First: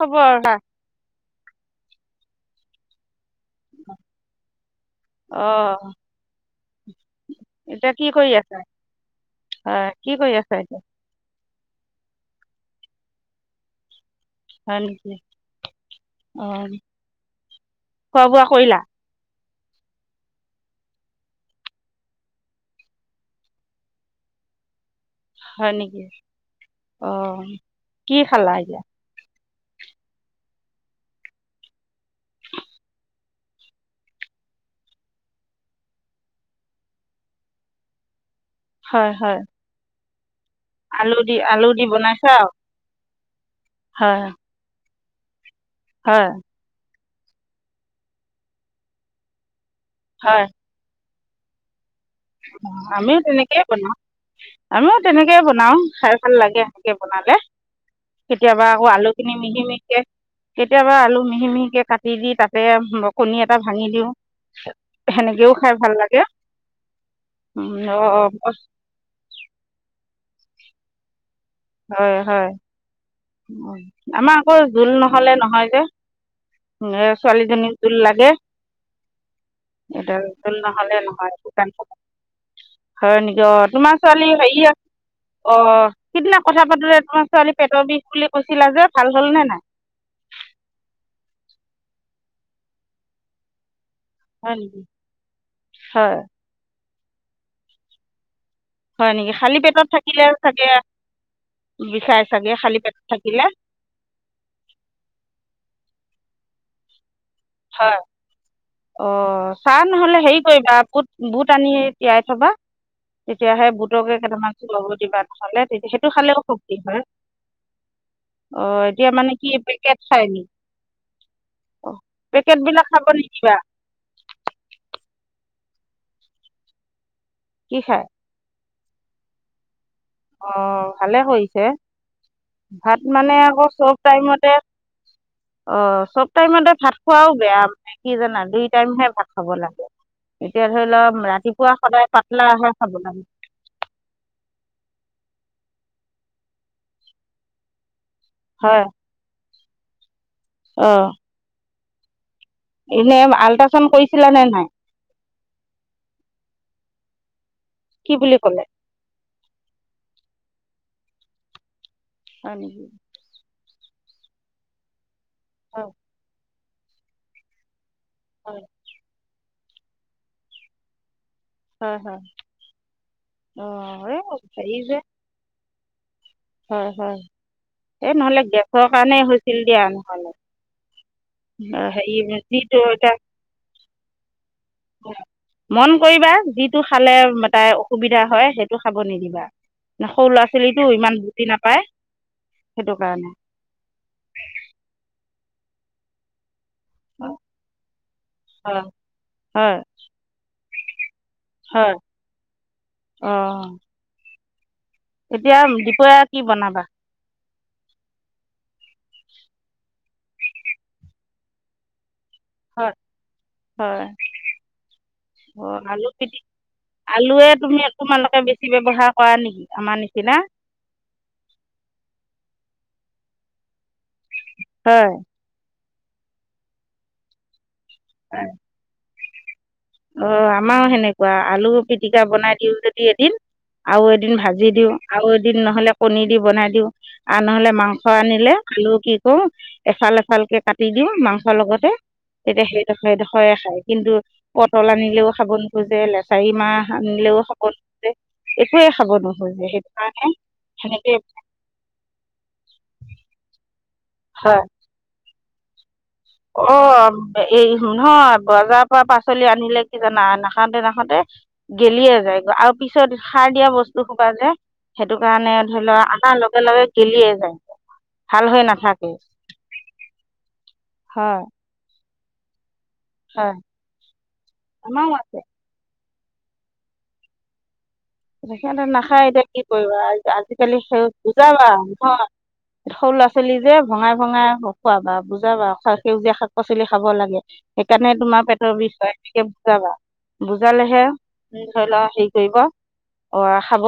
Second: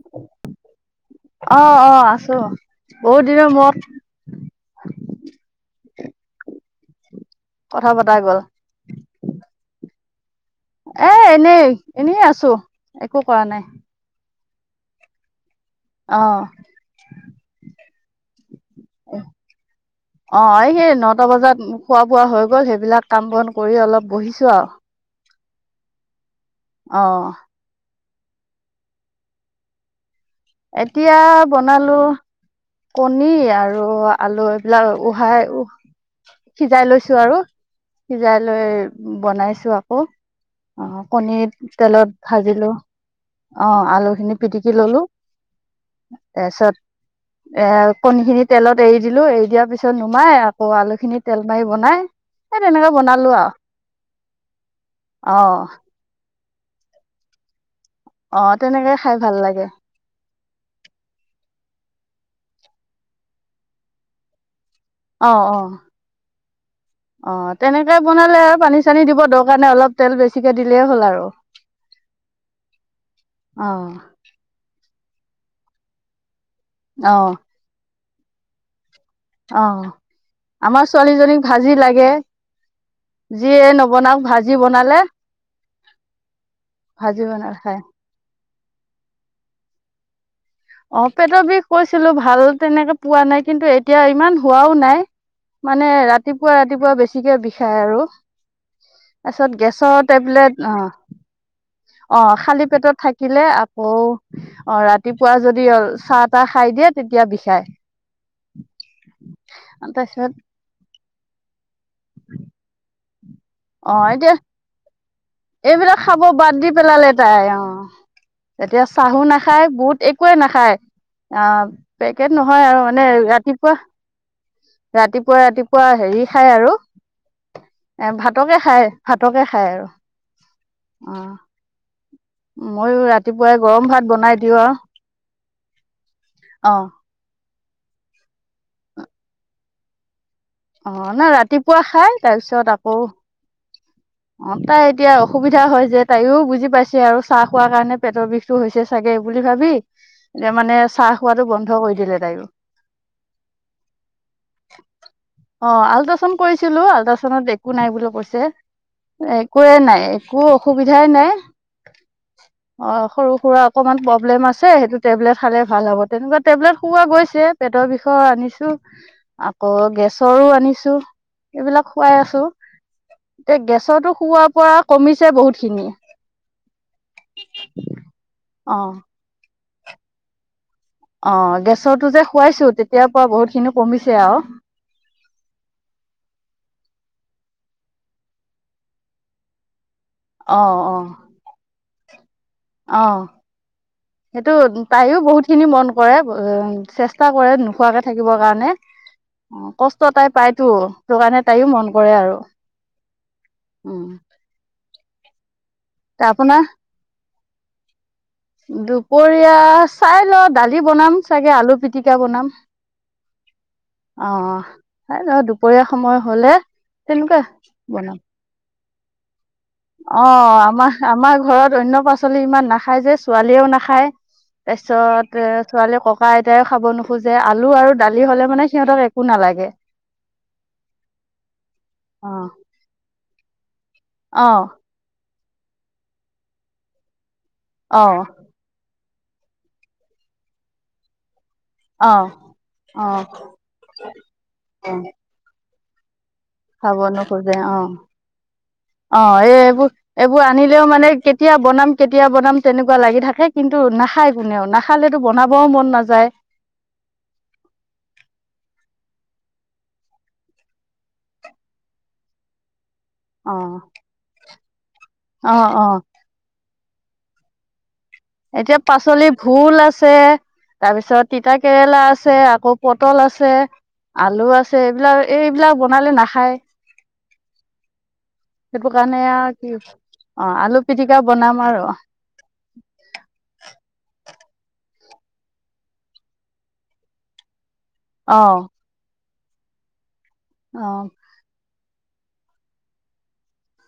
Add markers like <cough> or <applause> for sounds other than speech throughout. খবৰ ভাল অ অ আছো। বহুত দিনৰ মূৰত অ। কথা এতিয়া কি পতা কৰি গ'ল। আছা হয় কি কৰি আছ? এ এনেই এনেই আছো একো কৰা নাই। হয় নেকি অ খোৱা বোৱা কৰিলা। <unintelligible> অ এই সেই নটা বজাত খোৱা বোৱা হৈ গল সেইবিলাক কাম বন কৰি অলপ বহিছো আৰু। হয় নেকি অ কি খালা এতিয়া। এতিয়া বনালো। কণী আৰু আলু এইবিলাক উহাই উ সিজাই লৈছো আৰু সিজাই লৈ হয় হয় বনাইছো আকৌ। অ আলু দি কণী আলু দি তেলত বনাইছা আৰু ভাজিলো অ হয় আলুখিনি পিটিকি ললো। হয় তাৰপিছত এ কণী খিনি তেলত এৰি দিলো এৰি দিয়াৰ পিছত তাপিছত নুমাই হয় আকৌ আলু খিনি তেল মাৰি বনাই এ তেনেকে আমিও বনালো আৰু তেনেকেই বনাও আমিও তেনেকে অ বনাও খাই। ভাল লাগে সেনকে বনালে। অ কেতিয়াবা আকৌ তেনেকে আলু খাই খিনি ভাল মিহি লাগে মিহিকে কেতিয়াবা আলু মিহি মিহিকে কাটি দি তাতে কণী এটা ভাঙি দিওঁ অ সেনেকেও অ খাই ভাল লাগে। অ উম, অ' তেনেকে অ', বনালে আৰু পানী চানী দিব দৰকাৰ নাই অলপ তেল বেছিকে দিলেই হ'ল আৰু। হয় হয় অ আমাৰ আকৌ জোল নহলে নহয় যে। অ ছোৱালীজনীক জোল লাগে। অ এতিয়া জোল আমাৰ নহ'লে নহয় ছোৱালীজনীক শুকান ভাজি লাগে। হয় নেকি অ যিয়ে তোমাৰ নবনাওক ছোৱালী ভাজি হেৰি বনালে আছে অ সিদিনা কথা পাতোতে ভাজি তোমাৰ বনাই ছোৱালী খাই পেটৰ বিষ বুলি কৈছিলা যে ভাল হ'ল নে নাই। অ পেটৰ বিষ কৈছিলো ভাল তেনেকে পোৱা নাই কিন্তু এই এতিয়া ইমান হয় হোৱাও নেকি নাই মানে হয় ৰাতিপুৱা ৰাতিপুৱা বেছিকে বিষায় আৰু। হয় নেকি তাৰপিছত খালী পেটত গেছৰ থাকিলে টেবলেট চাগে অ। অ খালী পেটত থাকিলে আকৌ অ ৰাতিপুৱা যদি অ চাহ তাহ খাই দিয়ে তেতিয়া বিষ হয় অ চা নহলে তাৰপিছত হেৰি কৰিবা বুত বুট আনি তিয়াই থবা তেতিয়াাহে অ বুটকে এতিয়া কেইটামানো ল'ব দিবা। নহ'লে তেতিয়া এইবিলাক সেইটো খাব খালেও বাদ দি শক্তি হয় পেলালে তাই অ। অ' এতিয়া চাহো মানে কি নাখায় বুত পেকেট খাই একোৱে নি নাখায় আহ অ' পেকেট- নহয় আৰু পেকেটবিলাক মানে খাব নিদিবা ৰাতিপুৱা ৰাতিপ ৰাতিপুৱা-ৰাতিপুৱা হেৰি খায় আৰু কি খায় এ ভাতকে খায়, ভাতকে খায় আৰু অ' ভালে কৰিছে। ময়ো ভাত মানে ৰাতিপুৱাই আকৌ গৰম চব ভাত বনাই টাইমতে দিওঁ আৰু অ' চব অ টাইমতে ভাত খোৱাও বেয়া কি জানা? দুই টাইমহে ভাত খাব লাগে। এতিয়া ধৰি অ লওঁক নাই ৰাতিপুৱা খাই সদায় পাতলা তাৰপিছত আহাৰ আকৌ খাব লাগে। অ' তাই এতিয়া অসুবিধা হয় যে তাইও বুজি পাইছে আৰু চাহ খোৱাৰ কাৰণে পেটৰ বিষটো হয় হৈছে চাগে বুলি ভাবি এতিয়া মানে অ', চাহ খোৱাটো বন্ধ কৰি দিলে তাইও এনে আল্ট্ৰাচাউণ্ড কৰিছিলা নে নাই? অ' আল্ট্ৰাচাউণ্ড কৰিছিলো আল্ট্ৰাচাউণ্ডত একো নাই কি বোলি বুলি কৈছে। ক'লে একোৱে নাই একো অসুবিধাই নাই হয় নেকি অ' সৰু-সুৰা অকণমান প্ৰব্লেম আছে সেইটো টেবলেট খালে ভাল হয় হ'ব, তেনেকুৱা টেবলেট খোৱা গৈছে পেটৰ বিষ- ৰ হয় আনিছো আকৌ গেছৰো আনিছো। এইবিলাক হয় খুৱাই হয় আছো। এতিয়া অ', গেছৰটো এই খোৱাৰ পৰা কমিছে বহুতখিনি হয়-হয়, এই নহলে অ গেছৰ কাৰণে হৈছিল দিয়া নহলে অ' হেৰি গেছৰটো যে খুৱাইছো যিটো তেতিয়াৰ এতিয়া পৰা বহুত খিনি কমিছে আৰু মন কৰিবা যিটো খালে- তাই অসুবিধা হয়। সেইটো খাব নিদিবা সৰু ল'ৰা ছোৱালীটো ইমান বু্জি নাপায় সেইটো অহ' কাৰণে সেইটো তাইও বহুতখিনি মন কৰে উ- চেষ্টা কৰে নোখোৱাকে থাকিবৰ কাৰণে হয় অ' হয় কষ্ট তাই পায়তো। সেইটো কাৰণে তাইও মন হয় কৰে আৰু অঁ উম। এতিয়া দুপৰীয়া কি আপোনাৰ বনাবা? দুপৰীয়া চাই লওঁ, দালি বনাম চাগে আলু পিটি- কা বনাম। হয় হয় আহ' হয় ত' অঁ দুপৰীয়া আলু সময় পিটি হ'লে তেনেকুৱা আলুৱে তুমি, তোমালোকে বেছি ব্যৱহাৰ কৰা নেকি? আমাৰ নিচিনা অঁ' আমাৰ আমাৰ ঘৰত অন্য পাচলি ইমান নাখায় যে ছোৱালীয়েও নাখায়। তাৰ হয় পিছত এ ছোৱালীৰ ককা-আইতাই খাব নোখোজে। আলু আৰু দালি হলে মানে সিহঁতক একো নালাগে। অ' আমাৰো সেনেকুৱা আলু পিটিকা অ', বনাই দিওঁ যদি এদিন আৰু এদিন অ'। ভাজি দিওঁ আৰু এদিন নহলে কণী দি বনাই দিওঁ আৰু নহলে অ মাংস আনিলে আলু কি কৰো এচাল, এচালকে কাটি দিওঁ মাংস- লগতে অ তেতিয়া সেইডোখৰ, অ সেইডোখৰে খায় কিন্তু অ পটল আনিলেও খাব নোখোজে লেচ- চাৰি মাহ খাব আনিলেও নোখোজে খা'ব অ নোখোজে। একোৱে খাব অ' এই নোখোজে সেইটো এইবোৰ, কাৰণে এইবোৰ আনিলেও মানে সেনেকে কেতিয়া বনাম, কেতিয়া বনাম তেনেকুৱা লাগি থাকে কিন্- তু নাখায় কোনেও, নাখালেতো বনাবও মন নাযা- অ' এই নহয় বজাৰৰ পৰা পাচ- চলি আনিলে কি জানা? নাখাওঁতে-নাখাওঁতে গেলিয়ে যায় আৰু পিছত অ সাৰ দিয়া বস্তুহুপা যে! সেইটো কাৰণে অ ধৰি অ লও আনাৰ লগে-লগে গেলিয়ে যায়। ভাল হৈ এতিয়া নাথাকে পাচলি ভোল আছে তাৰপিছত হয় তিতা কেৰেলা আছে আকৌ পটল হয় আছে, আলু আছে আমাৰো এইবিলাক, আছে এইবিলাক বনালে নাখায় সিহঁতে সেইটো কাৰণে নাখায় এতিয়া আৰু কি কৰিবা? অ আজিকালি আলু সেই পিটিকা বনাম বুজাবা আৰু নহয়। সৰু ল'ৰা ছোৱালী যে- ভঙাই ভঙাই খুৱাবা বুজাবা, সেউজীয়া শাক পাচলি খাব লাগে। সেইকাৰণে তোমাৰ অ পেটৰ বিষ হয় সনেকে বুজাবা অ বুজালেহে- ধৰি লোৱা হেৰি কৰিব অ- খাব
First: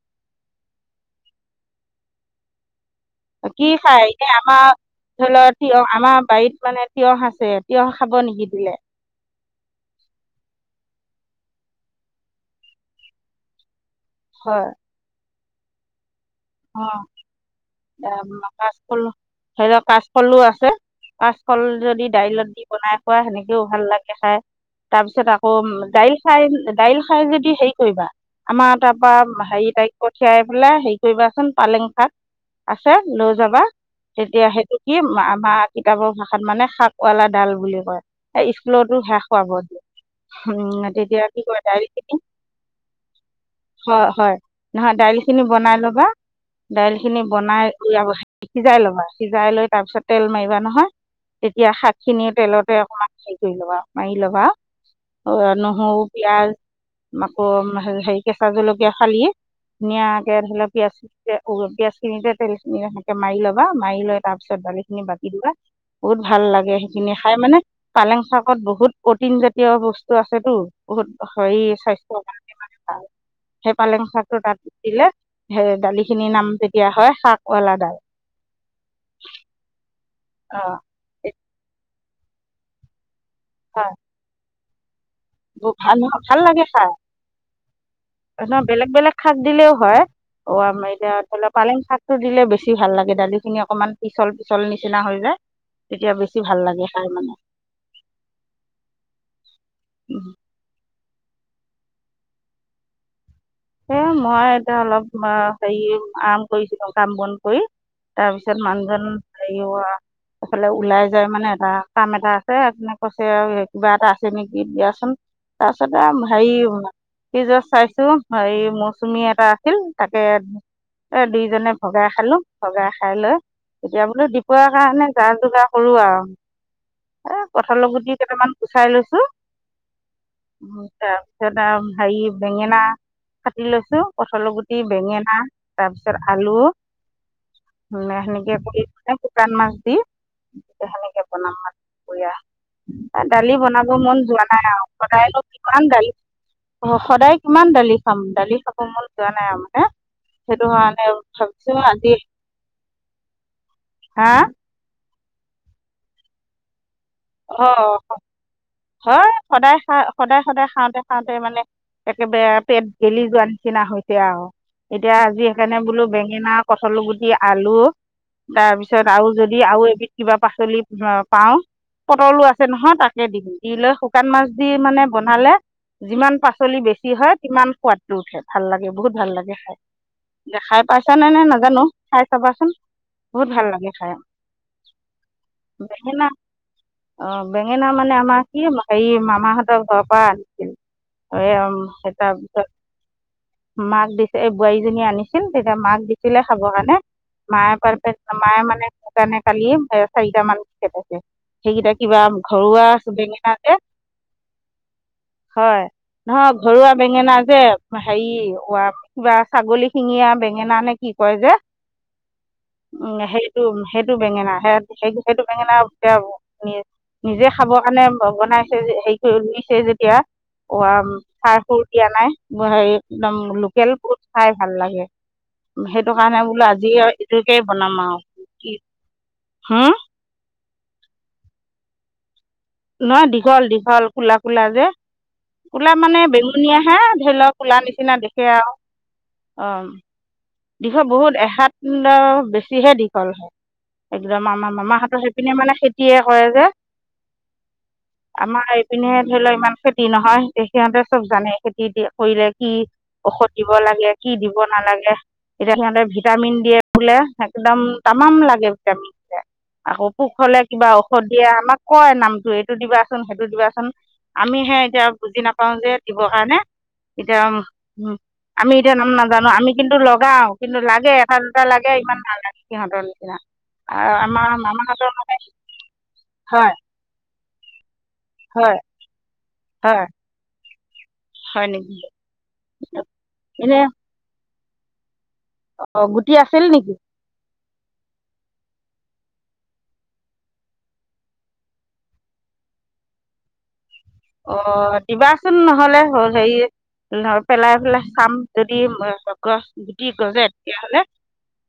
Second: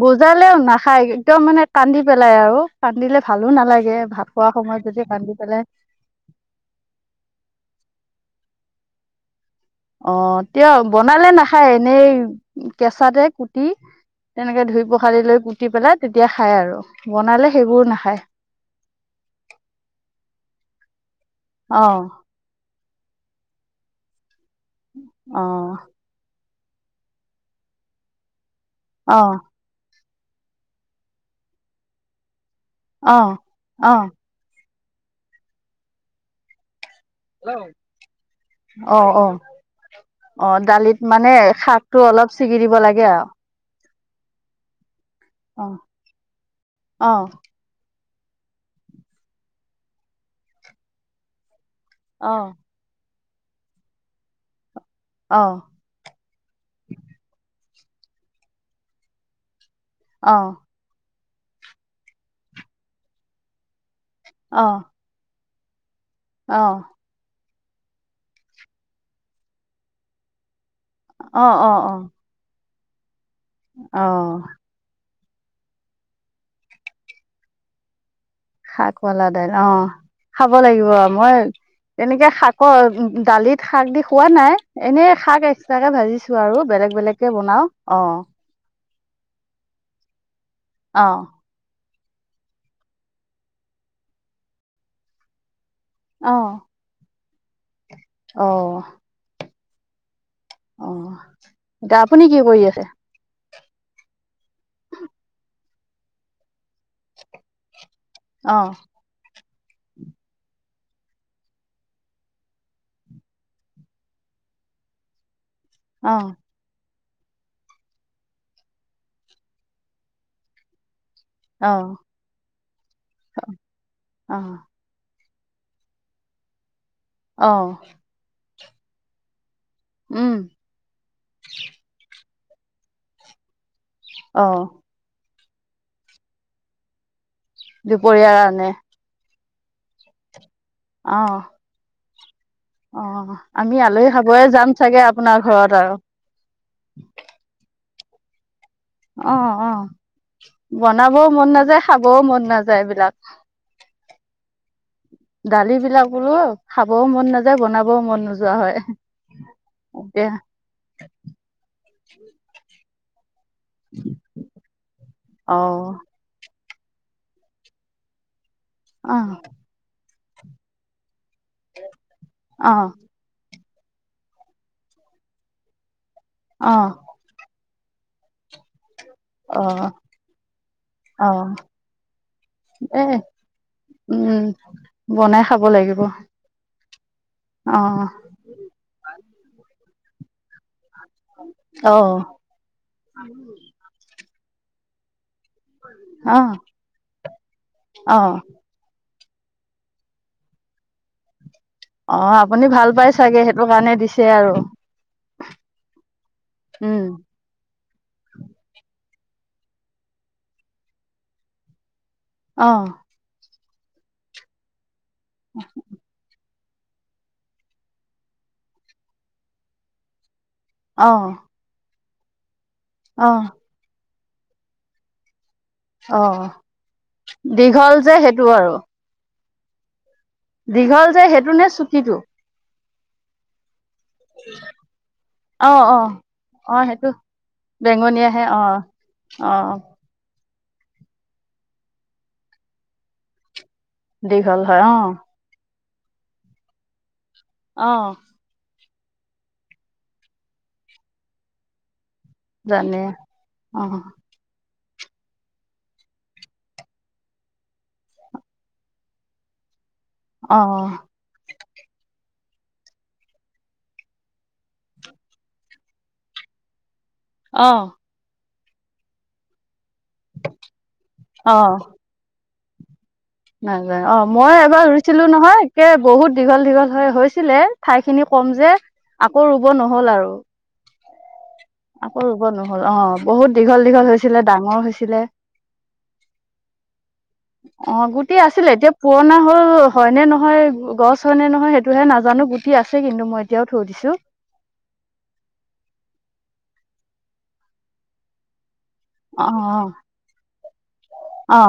বুজালেও নাখায়, একদম মানে কান্দি পেলাই আৰু কান্দিলে ভালো কি নালাগে খাই এ ভাত খোৱা আমাৰ সময়ত যদি ধৰি কান্দি ল পেলাই তিয়হ আমাৰ বাৰীত মানে তিয়হ আছে তিয়হ- খাব নিকি দিলে? অ', তেওঁ বনালে নাখায় এনেই কেঁচাতে কুটি তেনেকে হয় ধুই পখালি লৈ পুতি পেলাত আৰু বনালে সে <unintelligible> স্কুল ধৰি লওক কাচকলো আছে, কাচকল অ যদি দাইলত দি বনাই খোৱা সেনেকেও ভাল লাগে খাই, তাৰপিছত অ আকৌ দাইল খাই দাইল খাই যদি হেৰি কৰিবা, আমাৰ অ তাৰপৰা হেৰি তাইক পঠিয়াই পেলাই হে কৰিবাচোন পালেং শাক, আছে অ লৈ যাবা, অ তেতিয়া সে কি আমা-আমাৰ কিতাপৰ ভাষাত মানে শাক ৱালা ডাল বুলি কয়, সেই অ স্কুলতো অ সেইয়াই খুৱাব দিয়ে। অ', উম দালিত তেতিয়া মানে কি কয় শাকটো দাইলখিনি অলপ ছিঙি দিব লাগে আৰু হয় হয়, নহয় দাইল খিনি অ বনাই ল'বা, দাইল অ খিনি বনাই <unintelligible> সিজাই ল'বা, সিজাই লৈ তাৰ পিছত তেল মাৰিবা নহয়, তেত ইয়াৰ শাক খিনি অ তেলতে অকমান হেৰি কৰি ল'বা, মাৰি ল'বা অ', নহৰু পিয়াজ, আকৌ হে-হেৰি কেঁচা জলকীয়া ফালি অ ধুনীয়াকে ধৰি লোৱা পিয়াজ-পিয়াজ খিনিতে তেলখিনি সেনেকে মাৰি ল'বা, মাৰি লৈ তাৰ পিছত অ অ দালিখিনি বাকি দিবা, বহুত ভাল অ লাগে অ সেইখিনি খাই মানে পালেং শাকত বহুত প্ৰটিন জাতীয় বস্তু আছেতো। বহুত হেৰি অ স্বাস্থ্যৰ কাৰণে মানে ভাল, সেই পালেং অ অ শাকটো তাত দিলে সেয়ে দালি খিনিৰ নাম তেতিয়া হয় শাকৱালা দাল। শাকৱালা দাইল, অ', খাব অঁ লাগিব, মই তেনেকে শাকৰ দালিত শাক হয় দি খোৱা নাই, এনেই শাক বৰ এক্সট্ৰাকে ভাল নহয় ভাজিছো ভাল আৰু লাগে খাই বেলেগ বেলেগ কে বনাও, অ'। নহয় বেলেগ বেলেগ শাক দিলেও হয়, অ' আমাৰ অ এতিয়া ধৰি লোৱা পালেং শাক। দিলে বেছি ভাল লাগে, দালিখিনি অকনমান পিচল পিচল নিচিনা হৈ যায়। তেতিয়া অ বেছি ভাল লাগে খাই মানে, অ উম অ', এতিয়া আপুনি কি কৰি আছে? এ মই এতিয়া অলপ তোমাৰ হেৰি, আম কৰিছিলো কাম বন কৰি, তাৰ পিছত অ মানুহজন হেৰি হোৱা এফালে ওলাই যায় মানে, এটা কাম এটা আছে, অথনি কৈছে আৰু কিবা এটা আছে নেকি, দিয়াচোন। তাৰ পিছতে অ আম-হেৰি, এই জাষ্ট চাইছো হেৰি, মৌচুমী এটা আছিল তাকে এ দুইজনে অ ভগাই খালো, ভগাই খাই লৈ তেতিয়া বুলো অ দুপৰীয়াৰ কাৰণে যা-যোগাৰ কৰো আৰু, এ অ কঁঠালৰ গুটি কেইটামান গুচাই লৈছো। উম তাৰপিছত আৰু হেৰি, বেঙেনা কাটি লৈছ ছো, অ কঠালৰ গুটি, বেঙেনা, তাৰ পিছত আলু উম দুপৰীয়াৰ সেনেকে কাৰণে কৰি পেলাই শুকান মাছ দি, এতিয়া অ সেনেকে বনাম আৰু দুপৰীয়া। অ এ দালি আমি বনাব আলহী মন যোৱা খাবয়ে নাই যাম আৰু, চাগে আপোনাৰ সদায়নো ঘৰত কিমান আৰু দালি অ', সদায় কিমান দালি খাম, দালি খাব মন যোৱা অ নাই আৰু অ মানে। সেইটো কাৰণে বনাবও মন ভাবিছো নাযায় <unintelligible> খাবও মন নাযায় এইবিলাক হা? দালি বিলাক বুলো, খাব মন নাযায়, অঁ বনাবও মন নোযোৱা হ হয়, সদায় খা-সদায় সদায় খাওঁতে খাওঁতে মানে একেবাৰে পেট গেলি যোৱা নিচিনা হৈছে আৰু, এতিয়া আজি অ সেইকাৰণে বোলো বেঙেনা কঠাল গুটি, আলু, তাৰপিছত অ আৰু যদি আৰু এবিধ কিবা পাচলি প-পাওঁ পটলো আছে অ নহয় তাকে দিম, দি লৈ শুকান মাছ দি মানে বনালে যিমান অ পাচলি বেছি হয়, সিমান সোৱাদটো উঠে, ভাল লাগে বহুত ভাল লাগে অ খাই। দেখাই পাইছা নে অ নাই নাজানো, খাই চাবাচোন। এ বহুত ভাল লাগে খাই উম বনাই খাব লাগিব বেঙেনা অ অ বেঙেনা মানে আমাৰ কি হেৰি মামাহঁতৰ ঘৰৰ পৰা আনিছিল এাৰ অ পিছত মাক দিছে এই বোৱাৰীজনী আনিছে ছিল তেতিয়া মাক অ দিছিলে খাব কাৰণে মায়ে পাৰ অ মায়ে মানে সেইকাৰণে কালি চাৰিট মান সেইকেইটা অ কিবা আপুনি ঘৰুৱা ভাল পাই আছে চাগে বেঙেনা সেইটো যে কাৰণে দিছে আৰু হয়, নহয় ঘৰুৱা উম বেঙেনা যে হেৰি কিবা ছাগলী শিঙীয়া বেঙেনা নে কি কয় যে, অ উ সেইটো সেইটো বেঙেনা স সেই সেইটো বেঙেনা নি-নিজে খাবৰ কাৰণে বনাইছে হেৰি কৰি লছে যেতিয়া অ, সাৰ সুৰ দিয়া নাই হৰি অ একদম লোকেল ফু খাই ভাল লাগে সেইটো অ কাৰণে বোলো আজি আৰু এইটোকেই দীঘল বনাম যে সেইটো আৰু কি হম দীঘল যে সেইটো নে চুটীটো নহয় দীঘল দীঘল কলা কলা যে অ কওলা অ মানে অ বেঙুনীয়া হে সেইটো ধৰি লওক কোলা নিচিনা দেখে আৰু আহ অঁ দীঘল বহুত এসাত বেছিহে দীঘল হয় একদম দীঘল আমাৰ হয় অ মামাহঁতৰ সেইপিনে মানে খেতিয়ে কৰে যে অ আমাৰ এইপিনে ধৰি লও ইমান খেতি নহয় সিহঁতে চব জানেই খেতি দিয়ে কৰিলে কি জানে ঔষধ দিব অ লাগে কি দিব নালাগে এতিয়া সিহঁতে ভিটামিন দিয়ে বোলে একদম তামাম লাগে ভিটামিন দ আকৌ পুোক হলে কিবা অ', ঔষধিয়ে আমাক কয় ন এইটো দিবাচোন সেইটো দিবাচোন আমিহে এতিয়া বুজি নাপাওঁ যে দিবৰ কাৰণে এতিয়া অ', আমি ইতি নাম নাজানো আমি কিন্তু লগাও কিন্তু লাগে এটা দুটা লাগে ইমান নালাগে সিহঁতলৈ নাই-নাই অ মই এবাৰ ৰুইছিলো মানে নহয় একে বহুত দীঘল হয় দীঘল হৈ হৈছিলে ঠাই খিনি কম যে হয় আকৌ ৰুব হয় নহল আৰু হয় নেকি আকৌ ৰুব নহল অ বহুত এনে দীঘল দীঘল হৈছিলে ডাঙৰ হৈছিলে অ গুটি আছিল নেকি অ গুটি আছিলে এতিয়া পুৰণা হল হয় নে নহয় গছ হয় নে নহয় সেইটোহে নাজানো গুটি আছে কিন্তু মই এতিয়াও থৈ দিছো অ দিবাচোন নহ'লে হেৰি পেলাই পেলাই চাম অ', অ', গুটি গছে তেতিয়াহ'লে অ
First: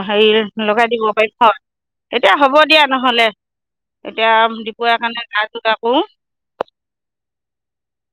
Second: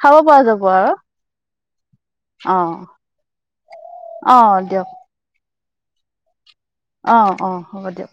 খাব হেৰি পৰা যাব লগাই আৰু দিব পাৰি এতিয়া হ'ব অ', দিয়া নহলে এতিয়া অ', দিয়ক দুপৰীয়া কাৰণে ভাত যোগাৰ কৰো অ অ হ'ব দিয়ক।